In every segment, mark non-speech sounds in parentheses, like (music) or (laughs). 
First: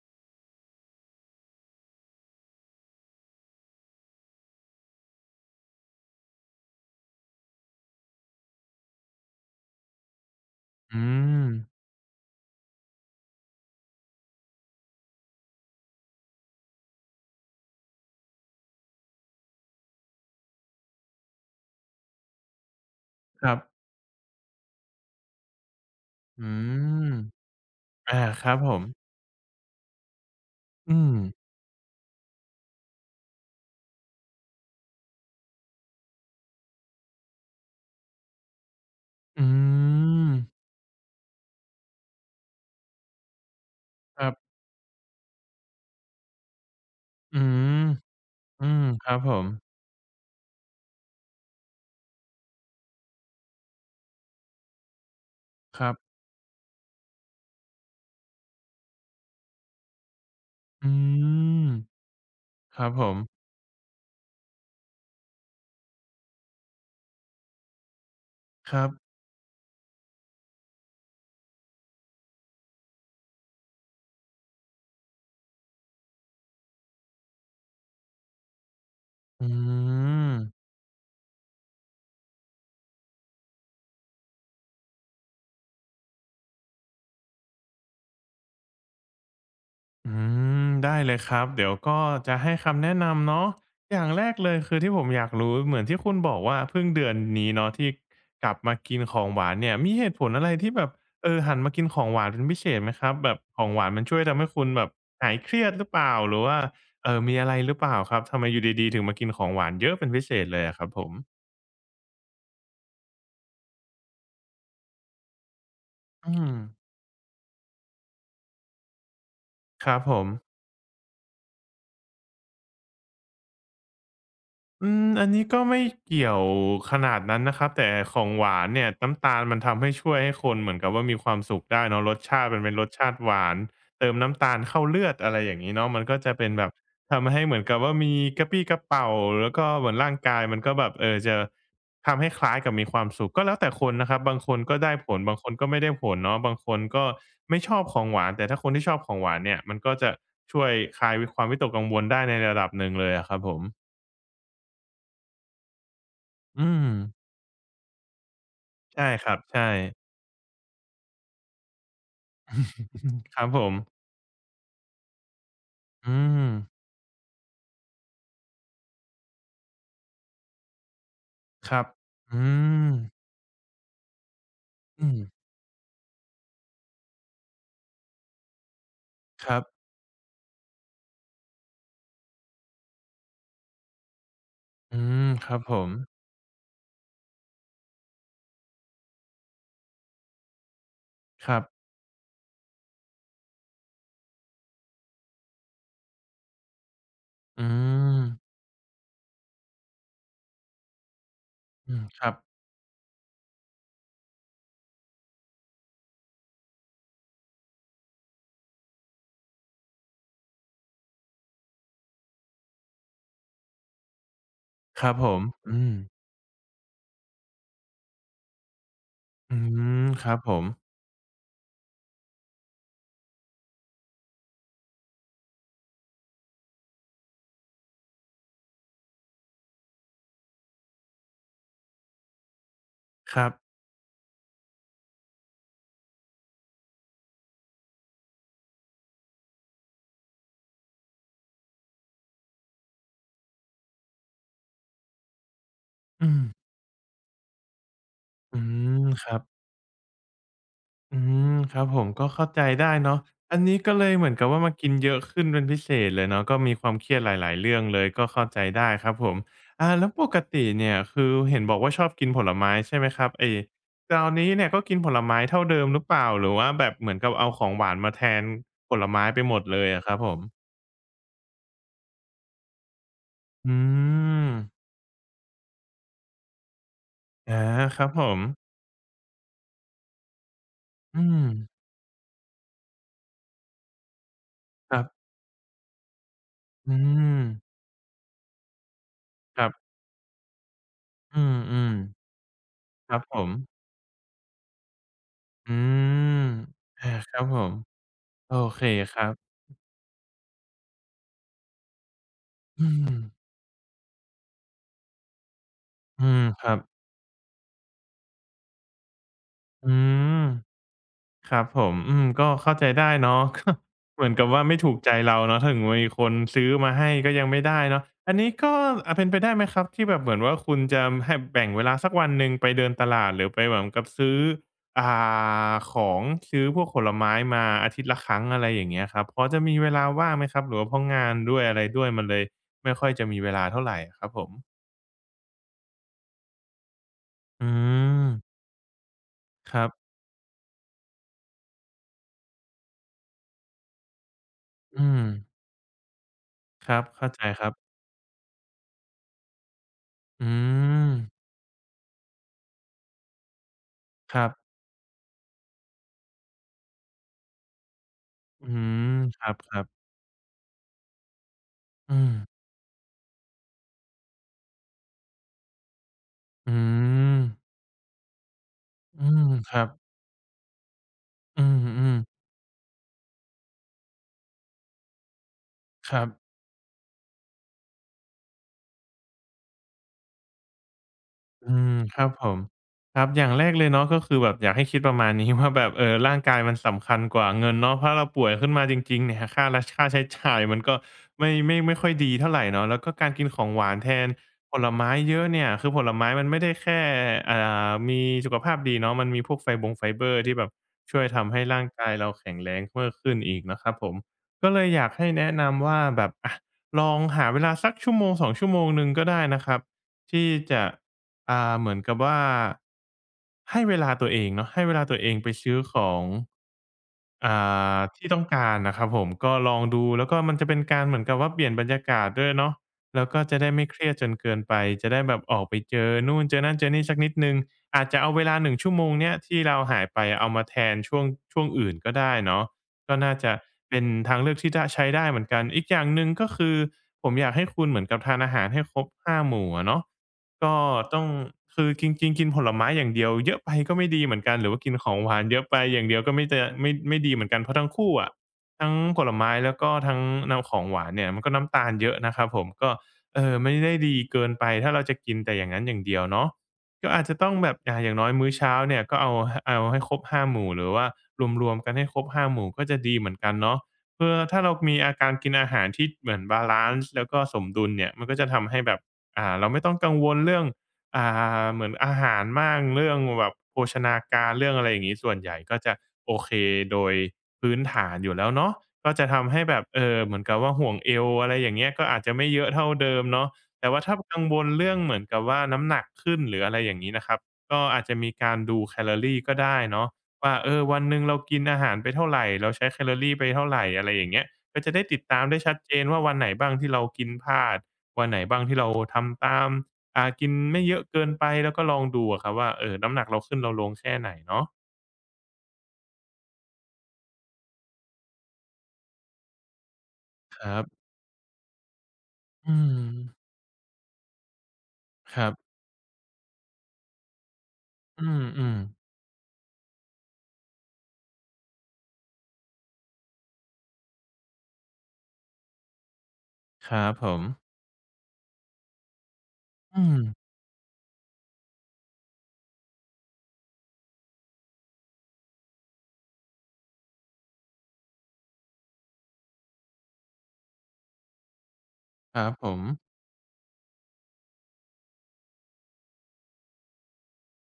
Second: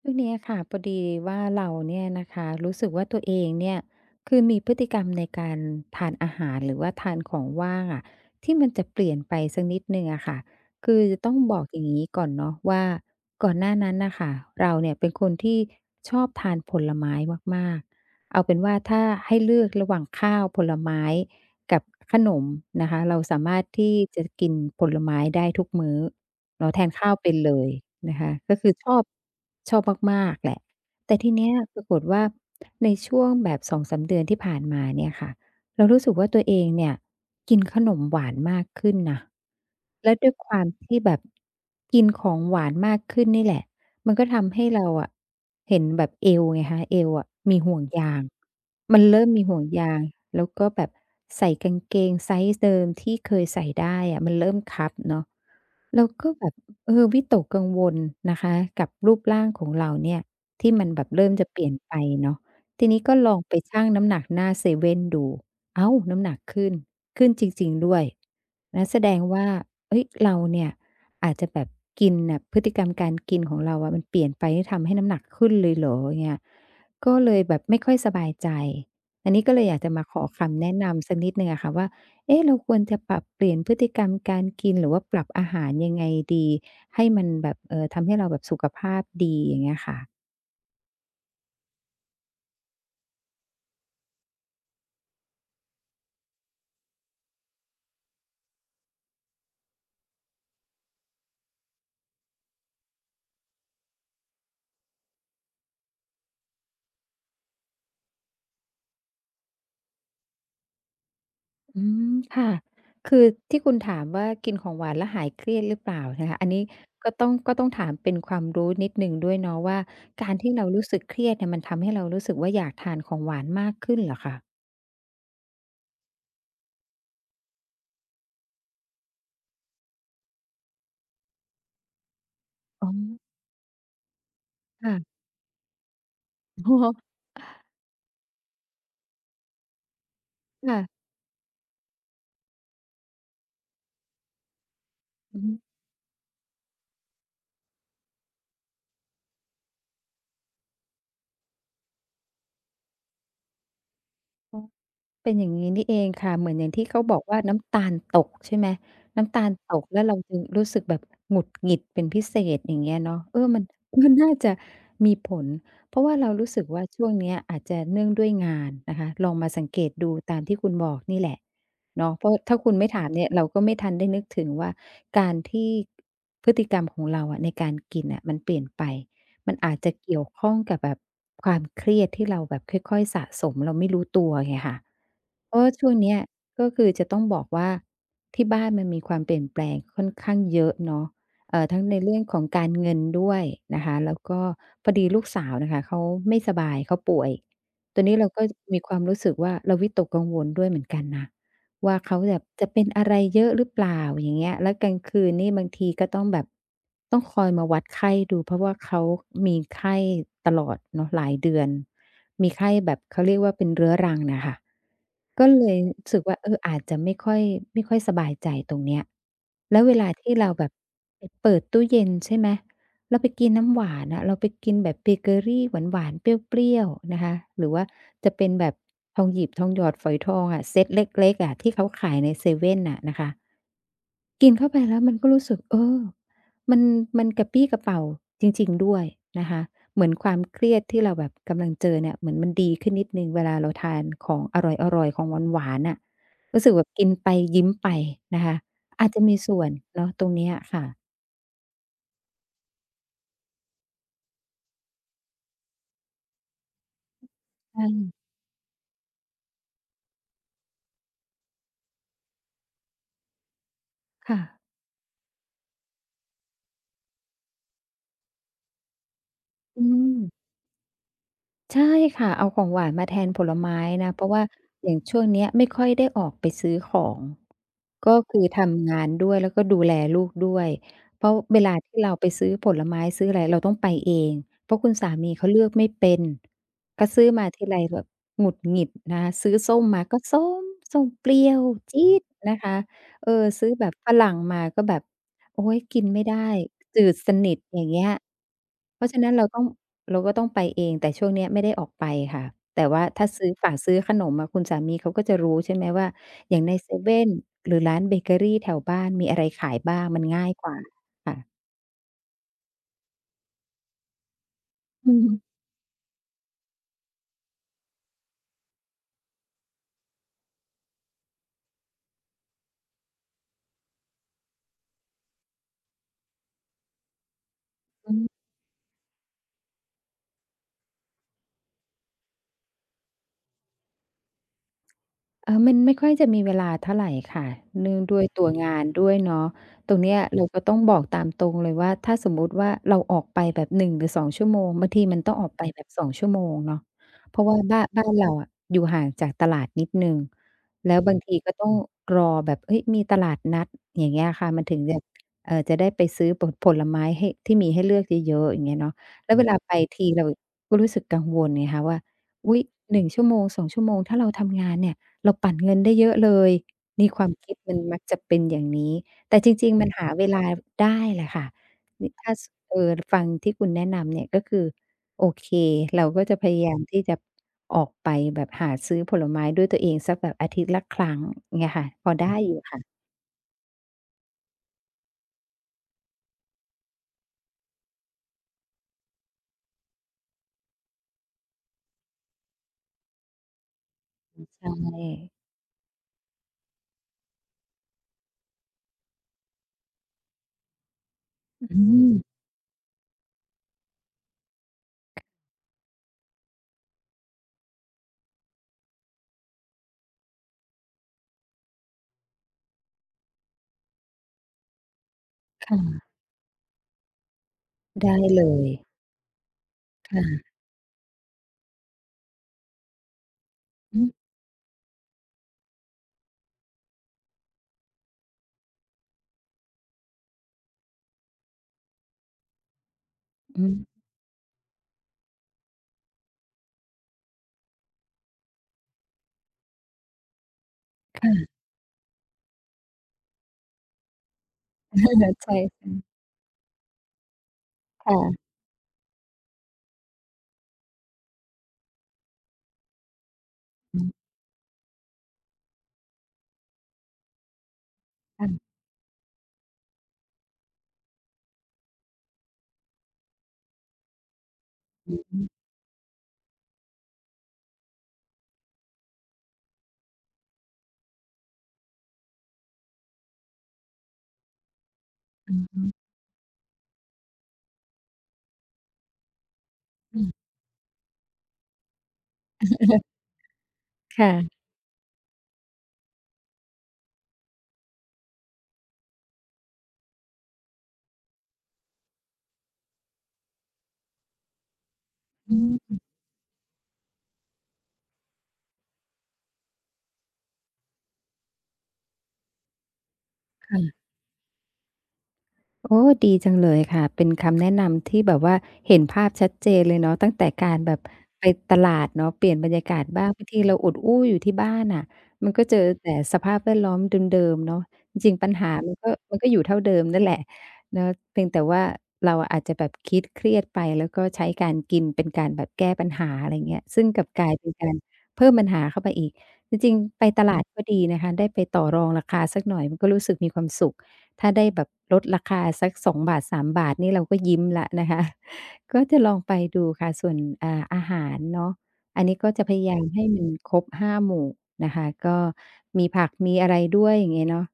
ช่วงนี้ค่ะพอดีว่าเราเนี่ยนะคะรู้สึกว่าตัวเองเนี่ยคือมีพฤติกรรมในการทานอาหารหรือว่าทานของว่างอะที่มันจะเปลี่ยนไปสักนิดนึ่งอะค่ะคือือจะต้องมบอกอย่างนี้ก่อนเนาะว่าก่อนหน้านั้นนะคะเราเนี่ยเป็นคนที่ชอบทานผลไม้มาก ๆ เอาเป็นว่าถ้าให้เลือกระหว่างข้าวผลไม้กับขนมนะคะเราสาครัมารถบที่จะกินผลไม้ได้ทุกมื้อ อืเราแทนมข้าวเป็นเลยอานะคะครัก็บผคือมชอบมากๆแหละอืมแต่ทีเนี้ยปรากฏว่าในช่วงแบบสองสามเดือนที่ผ่านมาเนี่ยค่ะเรารู้สึกว่าตัวเองเนี่ยกินขนมหวานมากขึ้นนะอืแล้วมด้วยความที่แบบกินของหวานมากขึ้นนี่แหละมันคก็รับทำให้เราอะเห็นแบบเอวไงคะเอวอะอืมีมห่วงยางอืมมันครับเริ่ผมมีมห่วงยางแล้วก็แบบใส่กางเกงไซซ์เดิมที่เคยใส่ได้อะมันเริ่มคับเนาะ ครัเราบก็แบบเออวิตกกังวลนะคะกับรูปร่างของเราเนี่ยที่มัอืนแบบเริ่มจะเปมลี่ยนไปเนาะคทีรับนี้ผก็มลองไปชั่งน้ำหนักหน้าเซเว่นดูอ้าวน้ำหนักขึ้นจริงๆด้วยครังั้นบแสดงว่าเฮ้ยเราเนี่ยอาจจะแบบกินน่ะพฤติกรรมการกินของเราอะมันเปลี่ยนไปที่ทำให้น้ำหนักขึ้นเลยเหรออย่างเงี้ยก็เลยแบบไม่ค่อยสบายใจอันนี้อืก็เลยอยากจะมาขอม คำแนะนำสักนิดหนึ่งอะค่ะว่า เอ๊ะเราควรจะปรับเปลี่ยนพฤติกรรมการกินหรือว่าปรับอาหารยังไงดีให้มันแบบทำให้เราแบบสุขภาพดีอย่างเงี้ยค่ะอืมได้เลยครับเดี๋ยวก็จะให้คำแนะนำเนาะอย่างแรกเลยคือที่ผมอยากรู้เหมือนที่คุณบอกว่าเพิ่งเดือนนี้เนาะที่กลับมากินของหวานเนี่ยมีเหตุผลอะไรที่แบบหันมากินของหวานเป็นพิเศษไหมครับแบบของหวานมันช่วยทำให้คุณแบบหายเครียดหรือเปล่าหรือว่ามีอะไรหรือเปล่าครับทำไมอยู่ดีๆถึงมากินของหวานเยอะเป็นพิเศษเลยอะครับผมอืมค่ะคือที่คุณถามว่ากินของหวานแล้วหายเครียดหรือเปล่าอืนะคะอันมนี้ก็ต้องถามเป็นความรู้นิดหนึ่งด้วยเนาะว่าครับผม การที่เรารู้สึกเครียดเนี่ยมันทำให้เรารู้สึกว่าอยากทานของหวานมากขึ้นเหรอคะอืมอันนี้ก็ไม่เกี่ยวขนาดนั้นนะครับแต่ของหวานเนี่ยน้ำตาลมันทำให้ช่วยให้คนเหมือนกับว่ามีความสุขได้เนาะรสชาติมันเป็นรอ๋สอชาติหวานเติมน้ำตาลเข้าเลือดค่ะ อะไรอย่างงี้เนาะมันก็จะเป็นแบ (laughs) บอ๋อทำให้เหมือนกับว่ามีกระปรี้กระเปร่าแล้วก็เหมือนร่างกายมันก็แบบค่ะจะทำให้คล้ายกับมีความสุขก็แล้วแต่คนนะครับบางคนก็ได้ผลบางอือคนก็ฮไม่ได้ผลเนาะบางคนก็ไม่ชอบของหวานแต่ถ้าคนที่ชอบของหวานเนี่ยมันก็จะช่วยคลายความวิตกกังวลได้ในระดับหนึ่งเลยอะครับผมึ เป็นอย่างนี้นี่เองค่ะเหมือนออืย่างที่ม เขาบอกว่าน้ำตาลตกใช่ไหมใช่ครัน้ำบตาลใช่ ตกแล้วเราจึงรู้สึกแบบหงุดหงิดเป็นพิเศษอย่างเงี้ยเนาะ (laughs) คเอรัอบผมัน ม (laughs) มันน่าจะมีผลเพราะว่าอืเรามรู้สึกว่าช่วงเนี้ยอาจจะเนื่องด้วยงานนะคะลองมาสังเกตดูตามที่คุณบอกนี่แหละครับเนาะเพราะอืถ้าคุณไม่มถามเนี่ยเราก็ไม่ทันได้นึกถึงว่าอืมการที่พฤติกรรมของเราอะในการกินอ่ะมันเปลี่ยนไป คมันรับอาจจะเกี่ยวข้องกับแบบความเครียดที่เราแบบค่อยๆสะสมเราไม่รู้ตัวไงค่ะอืมคเพรับราะว่าผมช่วงเนี้ยก็คือจะต้องบอกว่าที่บ้านมันมีความเปลี่ยนแปลงค่อนข้างเยอะเนาะครับทั้งในเรื่องของการเงินด้วยนะคะแล้วก็พอดีลูกสาวน่ะค่ะเขาไม่สบายเขาป่วยอืตัวนี้มเราก็มีความรู้สึกว่าเราวิตกกังวลด้วยเหมือนกันนะ อืว่ามเขาครับแบบจะเป็นอะไรเยอะหรือเปล่าอย่างเงี้ยแล้วกลางคืนนี่บางทีก็ต้องแบบต้องคอยมาวัดไข้ดูเพราะว่าเขามีไข้ตลอดเนาะหลายเดือนมีไข้แบบเขาเรียกว่าเป็นเรื้อรังน่ะค่ะครับผมก็เลยอืมรู้สึกว่าเอออาจจะไม่ค่อยสบายใจตรงเนี้ยอืแล้วเวมลาคที่รับผเรามแบบไปเปิดตู้เย็นใช่ไหม เราไปกินน้ำหวานอะเราไปกินแบบเบเกอรีหวานๆเปรี้ยวๆนะคะหรือว่าจะเป็นแบบทองหยิบทองหยอดฝอยทองอะเซตเล็กๆอะที่เขาขายในเซเว่นน่ะนะคะครับกินเข้าไปแล้วมันก็รู้สึกเออมันมันกระปรี้กระเปร่าจริงๆด้วยนะคะเหมือนความเครียดที่เราแบบกำลังเจอเนี่ยเหมือนมันดีขึ้นนิดหนึ่งเวลาเราทานของอร่อยๆของหวานๆน่ะอืมรู้สึกแบบกินไปยิ้มไปนะคะอืมอาจจะคมีรับ ส่วนเนาะตรงเนี้ยค่ะอืมครับผมก็เข้าใจได้เนาะอันนี้ก็เลยเหมือนกับว่ามากินเยอะขึ้นเป็นพิเศษเลยเนาะก็มีความเครียดหลายๆเรื่องเลยใช่ก็เข้าใจได้ครับผมอ่าแล้วปกติเนี่ยคือเห็นบอกว่าชอบกินผลไม้ใช่ไหมครับไอ้คราวนี้เนี่ยค่ะก็กินผลไม้เท่าเดิมหรือเปล่าหรือว่าแบบเหมือนกับเอาของหวานมาแทนผลไม้ไปหมดเลอืยอะคม รับผมใช่ค่ะ เอาของหวานมาแทนผลไม้อืนะ เพราะว่ามอย่างช่วงเนี้ยไม่ค่อยได้ออกไปซื้อของ อาครับก็ผมคือทำงานด้วยแล้วก็ดูแลลูกด้วยอืเพราะมเวลาที่เราไปซื้อผลไม้ซื้ออะไรเราต้องไปเองเพราะคุคณรับสามีเขาเลือกไม่เป็นอืก็ซื้อมมาทีไรแบบหงุดหงิดนะคะซื้อครัส้มบมาก็ส้มส้มเปอืรี้ยวมจี๊ดนะคะๆครับเออผมซื้อแบบฝรั่งมาก็แบบโอ๊อืยกินไม่มได้จือาดสครับนิผทม อย่างเงี้ยโอเคเพราะคฉะรันั้นเราบต้องเราก็ต้องไปเองแต่ช่วงเนี้ยไม่ได้ออกไปค่ะแต่อืว่ามถ้าซื้อฝากซื้อขนมอะคุณสามีเขาก็จะรู้ใช่ไหมว่า อืมอย่าคงรัในเซบ เว่นหรือร้านเบเกอรีแถวบ้านมีอะไรขายอืบ้างมันมง่ายกว่าค่ะครับผมอืมก็เข้าใจได้เนาะ (laughs) ก็เหมือนกับว่าไม่ถูกใจอือฮเราเนาะถึงมีคนซื้อมาให้ก็ยังไม่ได้เนาะ อันนี้ก็เป็นไปได้ไหมครับที่แบบเหมือนว่าคุณจะให้แบ่งเวลาสักวันหนึ่งไปเดินตลาดหรือไปเหมือนกับซื้ออ่าของซื้อพวกผลไม้มาอาทิตย์ละครั้ึ งอะไรอย่างเงี้ยครับพอจะมีเวลาว่างไหมครับหรือว่าเพราะงานด้วยอะไรด้วยมันเลยไม่ค่อยจะมีเวลาเท่าไรอะครับผมเออมันไม่ค่อยจะมีเวลาเท่าไรค่ะอืเนื่องด้วยมตัวงานด้วยเนาะครัตบรงเนี้ยเราก็ต้องบอกตามตรงเลยว่าถ้าสมมุติว่าเราออกไปแบบหนึ่งหรือสองชั่วโมงบางทีอืมัม นต้องออกไปแบบสองชั่วโมงเนาะครับเข้าเพใจราะว่าครับ้านบบ้านเราอะอยู่ห่างจากตลาดนิดหนึ่งอืแล้วมบางทีก็ต้องรอแบบเฮ้ยมีตลาดนัดอย่างเงี้ยครัค่ะบมันถึงจะจะได้ไปซื้อผลไม้ให้ที่มีให้เลือกเยอะๆอย่าอืงเงี้ยเนาะมแล้วคเวรลาไปับๆทีเราก็รู้สึกกังวลไงคะว่าอืมอุ๊ยหนึ่งชั่วโมงสองชั่วโมงถ้าเราทำงานเนี่ย เราปั่นเงินได้เยอะเลย อืนี่ความมคิดมันมักจะเป็นอย่างนี้ อืแต่มจริคงรัๆมับนหาเวลาได้แหละค่ะอืนิถ้ามสฟังที่คุณแนะนำเนี่ยก็คือโอเค เราๆคก็รับ จะพยายามที่จะออกไปแบบหาซื้อผลไม้ด้วยตัวเองสักแบบอาทิตย์ละครั้งเงี้อืยค่ะ มพอครัได้บผอยู่มค่ะครับอย่างแรกเลยเนาะก็คือแบบอยากให้คิดประมาณนี้ (laughs) ว่าแบบร่างกายมันสำคัญกว่าเงินเนาะถ้าเราป่วยขึ้นมาจริงๆเนี่ยค่าใช้จ่ายมันก็ไม่ค่อยดีเท่าไรเนาะแล้วก็การกินของหวานแทนอืมผลใชไม้เย่อะเนี่ยคือผลไม้มันไม่ได้แค่อ่มีสุขภาพดีเนาะมันมีพวกไฟเบอร์ที่แบบช่วยทำให้อืร่างกามยเราแข็งแรงเพิ่มขึ้นอีกนะครับผมก็เลยอยากให้แนะนำว่าแบบอะลองหาเวลาสักชั่วโมงสองชั่วโมงหนึ่งก็ได้นะครับที่จะ เหมือนกับว่าให้เวลาตัวเองเนาะให้เวลาตัวเองไปซื้อขค่ะองอ่ได้ที่ต้อเลงยการน่ะครับผมก็ลองดูแล้วก็ค่ะมันจะเป็นการเหมือนกับว่าเปลี่ยนบรรยากาศด้วยเนาะแล้วก็จะได้ไม่เคอืรีมยดจนเกินไปจะได้แบบออกไปเจอนู่นเจอนั่นเจอนี่สักนิดหนึ่งอาจจะเอาเวลาหนึ่งชั่วโมงเนี้ยที่เราหายไปเอามาแทนช่วงอื่นก็ได้เนาะก็น่าจะอืม เป็ (laughs) นทางเลือกที่จะใช้ได้เหมือนกันอีกอย่างหนึ่งก็คือผมอยากให้คุณเหมือนกับทานอาหารให้ครบห้าหมู่อะเนาะ ก็ต้องคือจริงๆกินผลไม้อย่างเดียวเยอะไปก็ไม่ดีเหมือนกันหรือว่ากินของหวานเยใช่อะไปอย่างเดียวก็ไม่จะไม่ไม่ดีเหมือนกันเพราะทั้งๆคู่อะค่ะทั้งผลไม้แล้วก็ทั้งน้ำของหวานเนี่ยมันก็น้ำตาลเยอะนะครับผมก็ไม่ได้อืดีมเกินไปถ้าเราจะกินแต่อย่างนั้นอย่างเดียวเนาะก็อาจจะต้องแบบอย่างน้อยมื้อค่ะเช้าเนี่ยก็เอาให้ครบห้าหมู่หรือว่ารวมๆกันให้ครบห้าหมู่ก็จะดีเหมือนกันเนาะเพื่อถ้าเรามีอาอือการฮึกินอาหารที่เหมือนบาลันซ์แล้วก็สมดุลเนี่ยมันก็จะทำให้แบบ เราไม่ต้องกังวลเรื่องอ่เหมือนอาหารมากเรื่องแบบโภชนาการเรื่องอะไรอย่างงี้ส่วนใหอืญ่อก็ฮึจะโอเคโดยพื้นฐานอยู่แล้วเนาะก็จะทำให้แบบอืเหมือมนกับว่าห่วงเอวอะไรอย่างเงี้ยก็อาจจะไม่เยอะเท่าเดิมเนาะแต่ว่าถ้ากังวค่ะลเรื่องเหมือนกับว่าน้ำหนักขึ้นหรืออะไรอย่างงี้นะครับก็อาจจะมีการดูแคลอรีก็ได้เนาะว่าเออวันหนึ่งเรากินอาหารไปเท่าไรเราใช้แคลอรีไปเท่าไรอะไรอย่างเงี้ยก็จะได้ติดตามได้อืชัดเจมนว่าวันไหนบ้างที่เรากินพลาด วันไหนบ้างที่เราทำตามกินไม่เยอะเกินไปแล้วก็ลองดูอะครับว่าน้ำหนักเราขึ้นเราลงค่ะ แค่ไหนเนาะโอ้ดีจังเลยค่ะเป็นคำแนะนำที่แบบว่าเห็นภาพชัดเจนเลยเนาะตั้งแต่คการัรแบบบไปตลาดเนาะเปลี่ยนบรรอืยากาศบ้างบางมทีเราอดอู้อยู่ที่บ้านน่ะครัมันก็บเจอแต่สภาพแวดล้อมเดิมๆเนาะจอืริงๆมปัญหามันก็อยู่เท่าเดิมนั่นแหละเนาะเพียงแต่ว่าเราอาจจะแบบคิดเครียดไปแล้วก็ใช้การกินเป็นการแบบแก้ปัญหาอะไรเงี้ยๆคซึ่รังบกผลับมกลายเป็นการเพิ่มปัญหาเข้าไปอีกจริงอืมๆไปตลาดก็ดีนะคะได้ไปต่อรองราคาสักหน่อยมันก็รู้สึกมีความสุข ถ้าได้แบบลดราคาสักส2 3บาทสามบาทนี่เราก็ยิ้มแล้วนะคะ (laughs) ก็จะลองไปดูค่ะส่วนอ่าอาหารเนาะอันคนี้รัก็บจะผพมยายามให้มันครบ5หมู่นะคะก็มีผักมีอะไรด้วยอย่างเงี้ยเนาะ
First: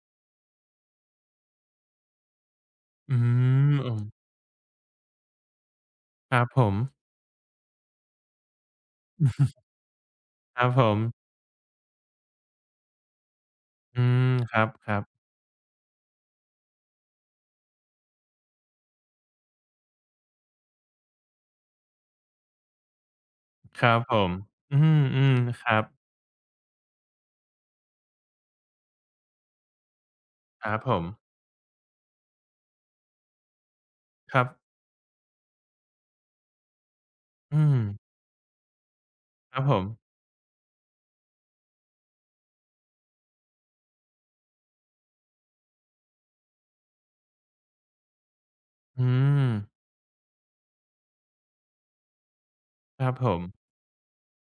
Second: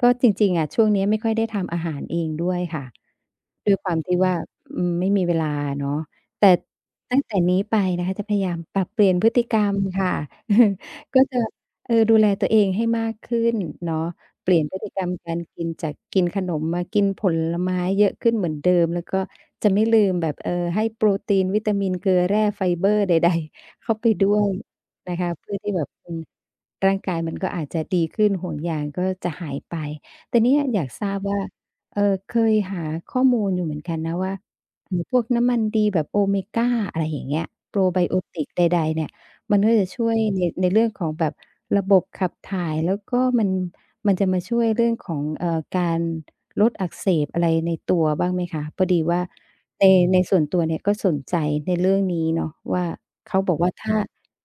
ก็จริงๆอะช่วงนี้ไม่ค่อยได้ทำอาหารเองด้วยค่ะอืมด้วยคอืวามมที่ว่าอืมไม่มีเวลาเนาะครับแต่ผมตั้งแต่นี้ไปนะคะจะพยายามปรับเปลี่ยนพฤติกรรมค่ะ ครับ (laughs) ผมก็จะเออดูแลตัวเองให้มากขึ้นเนาะ อืมเปคลี่ยรันบพฤคติรักรบรมการกินจากกินขนมมากินผลไม้เยอะขึ้นเหมือนเดิมแล้วก็จะไม่ลืมแบบให้โปรตีนวิตามินเกลือแร่ไฟเบอร์ใดๆ ค (laughs) รัเข้าบไปผด้มวยอืนะคะมเพื่อๆคที่รัแบบบอืมร่างกายมันก็อาจจะดีขึ้นห่วงยางก็จะหายไปแต่เนี่ยครัอบยากผมทราบว่าเอ่อเคยหาข้อมูลอยู่เหมือนกันนะว่าครับพวกน้ำมันดีแบบโอเมกาอะไรอย่างเงี้ยอืโปมรไบโอติกใดๆเนี่ย คมัรันบก็ผจะช่วมยในเรื่องของแบบระบบขับถ่ายแล้วก็มันจะมาช่วยเรื่องของการลดอักเสบอะไรในตัวบ้างไหมคะพอดีอืว่ามในในส่วนตัวเนี่ยก็สนใจในเรื่องนี้เนาะว่าครับผเขาม บอกว่าถ้า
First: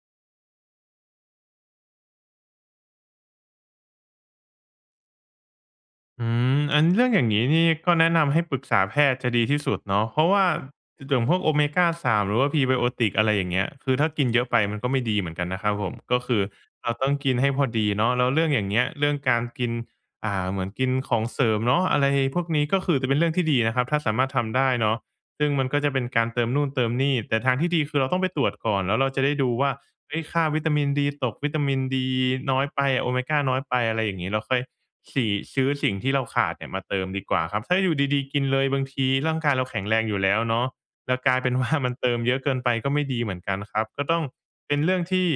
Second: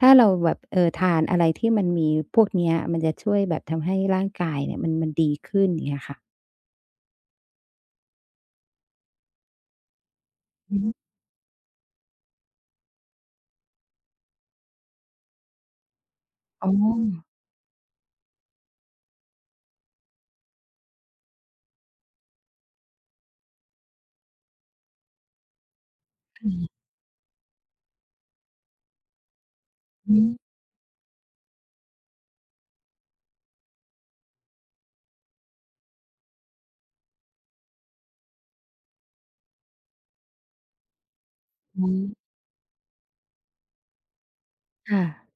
ถ้าเราแบบทานอะไรที่มันมีพวกเนี้ยมันจะช่วยแบบทำให้ร่างกายเนี่ยมันดีขึ้นอย่างเงี้ยค่ะอืมอันเรื่องอย่างนี้นี่ก็แนะนำให้ปรึกษาแพทย์จะดีที่สุดเนาะเพราะว่าออย่างพวกโอเมก้า3หรือว่า p r ไ b โอติกอะไรอย่างเงี้ยคือถ้ากินเยอะไปมันก็ไม่ดีเหมือนกันนะครับผมก็คือ๋อเราต้องกินให้พอดีเนาะแล้วเรื่องอย่างเงี้ยเรื่องการกินเหมือนกินของเสริมเนาะอะไรพวกนี้ก็คือจะเป็นเรื่องที่ดีนะครับถ้าสามารถทำได้เนาะซึ่งมันก็จะเป็นการเติมนู่นเติมนี่แต่ทางที่ดีคือเราต้องไปตรวจก่อนแล้วเราจะได้ดูว่าเฮ้ยอืค่าวิตามินดีตกวิตามินดีน้อยไปโอเมกาน้อยไปอะไรอย่างงี้เราค่อย สีซื้อสิ่งที่เราขาดเนี่ยมาเติมดีกว่าครับถ้าอยู่ดีๆกินเลยบางทีร่างกายเราแข็งแรงอยู่แล้วเนาะแล้วกลายเป็นว่ามันเติมมเยอะเกินไปก็ไม่ดีเหมือนกันครับก็ต้องเป็นเรื่องค่ะ ที่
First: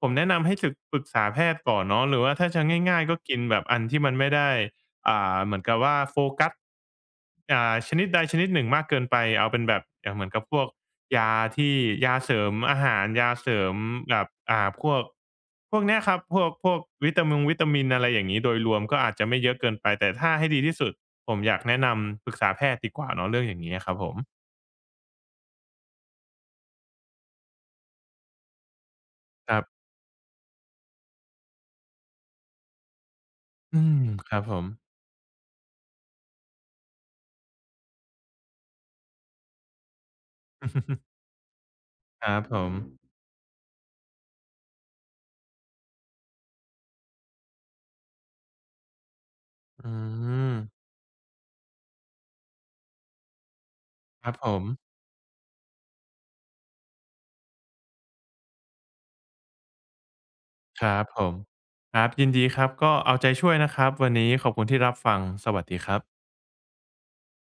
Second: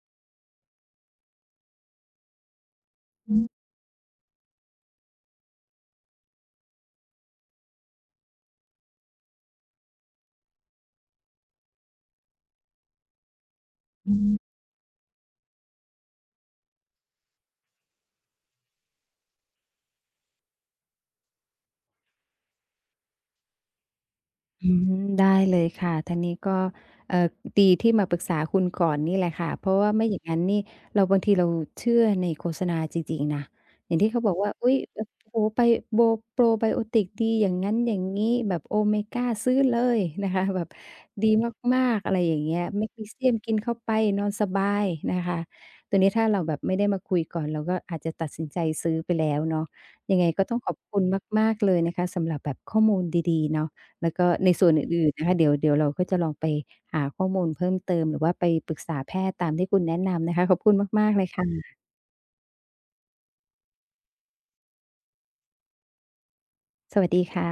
ผมแนะนำให้ปรึกษาแพทย์ก่อนเนาะหรือว่าถ้าจะง่ายๆก็กินแบบอันที่มันไม่ได้เหมือนกับว่าโฟกัสชนิดใดชนิดหนึ่งมากเกินไปเอาเป็นแบบอย่างเหมือนกับพวก ยาที่ยาเสริมอาหารยาเสริมแบบพวกเนี้ยครับพวกวิตามินอะไรอย่างงี้โดยรวมก็อาจจะไม่เยอะเกินไปแต่ถ้าให้ดีที่สุดผมอยากแนะนำปรึกษาแพทย์ดีกว่าเนาะเรื่องอย่างงี้อะครับผมอืมได้เลยค่ะทางนี้ก็เอ่อดีที่มาปรึกษาคุณก่อนนี่แหละค่ะครัเพราะบว่าไม่อย่างนั้นนี่เราบางทีเราเชื่อในโฆษณาจริงๆนะอือย่ามงที่เขาคบอกรับว่าผม อุ๊ยแบบโอ้โฮไปโบโปรไบโอติกดีอย่างงั้นอย่างงี้แบบโอเมกาซื้อเลยนะคะแบบ (laughs) ดีมากๆอะไรคอรัย่าบงผเงี้ยมแมกนีเซียมกินเข้าไปนอนสบายนะคะตัวนี้ถ้าเราแบบไม่ได้มาคุยก่อนเราก็อาจจะตัดสินใจซื้อไปแล้วเนาะอืยังไงก็มต้องขอบคุณมากๆเลยนะคะสำหรับแบบข้อมูลดีๆเนาะ แล้วคก็รับผในมส่วนอื่นๆนะคะเดี๋ยวเราก็จะลองไปหาข้อมูลเพิ่มเติมหรือว่าไปปรึกษาแพทย์ตามที่คุณแนะนำนะคะขอบคุณครับมากๆผเลยมค่ะครับยินดีครับก็เอาใจช่วยนะครับวันนี้ขอบคุณที่รับฟังสวัสดีครับสวัสดีค่ะ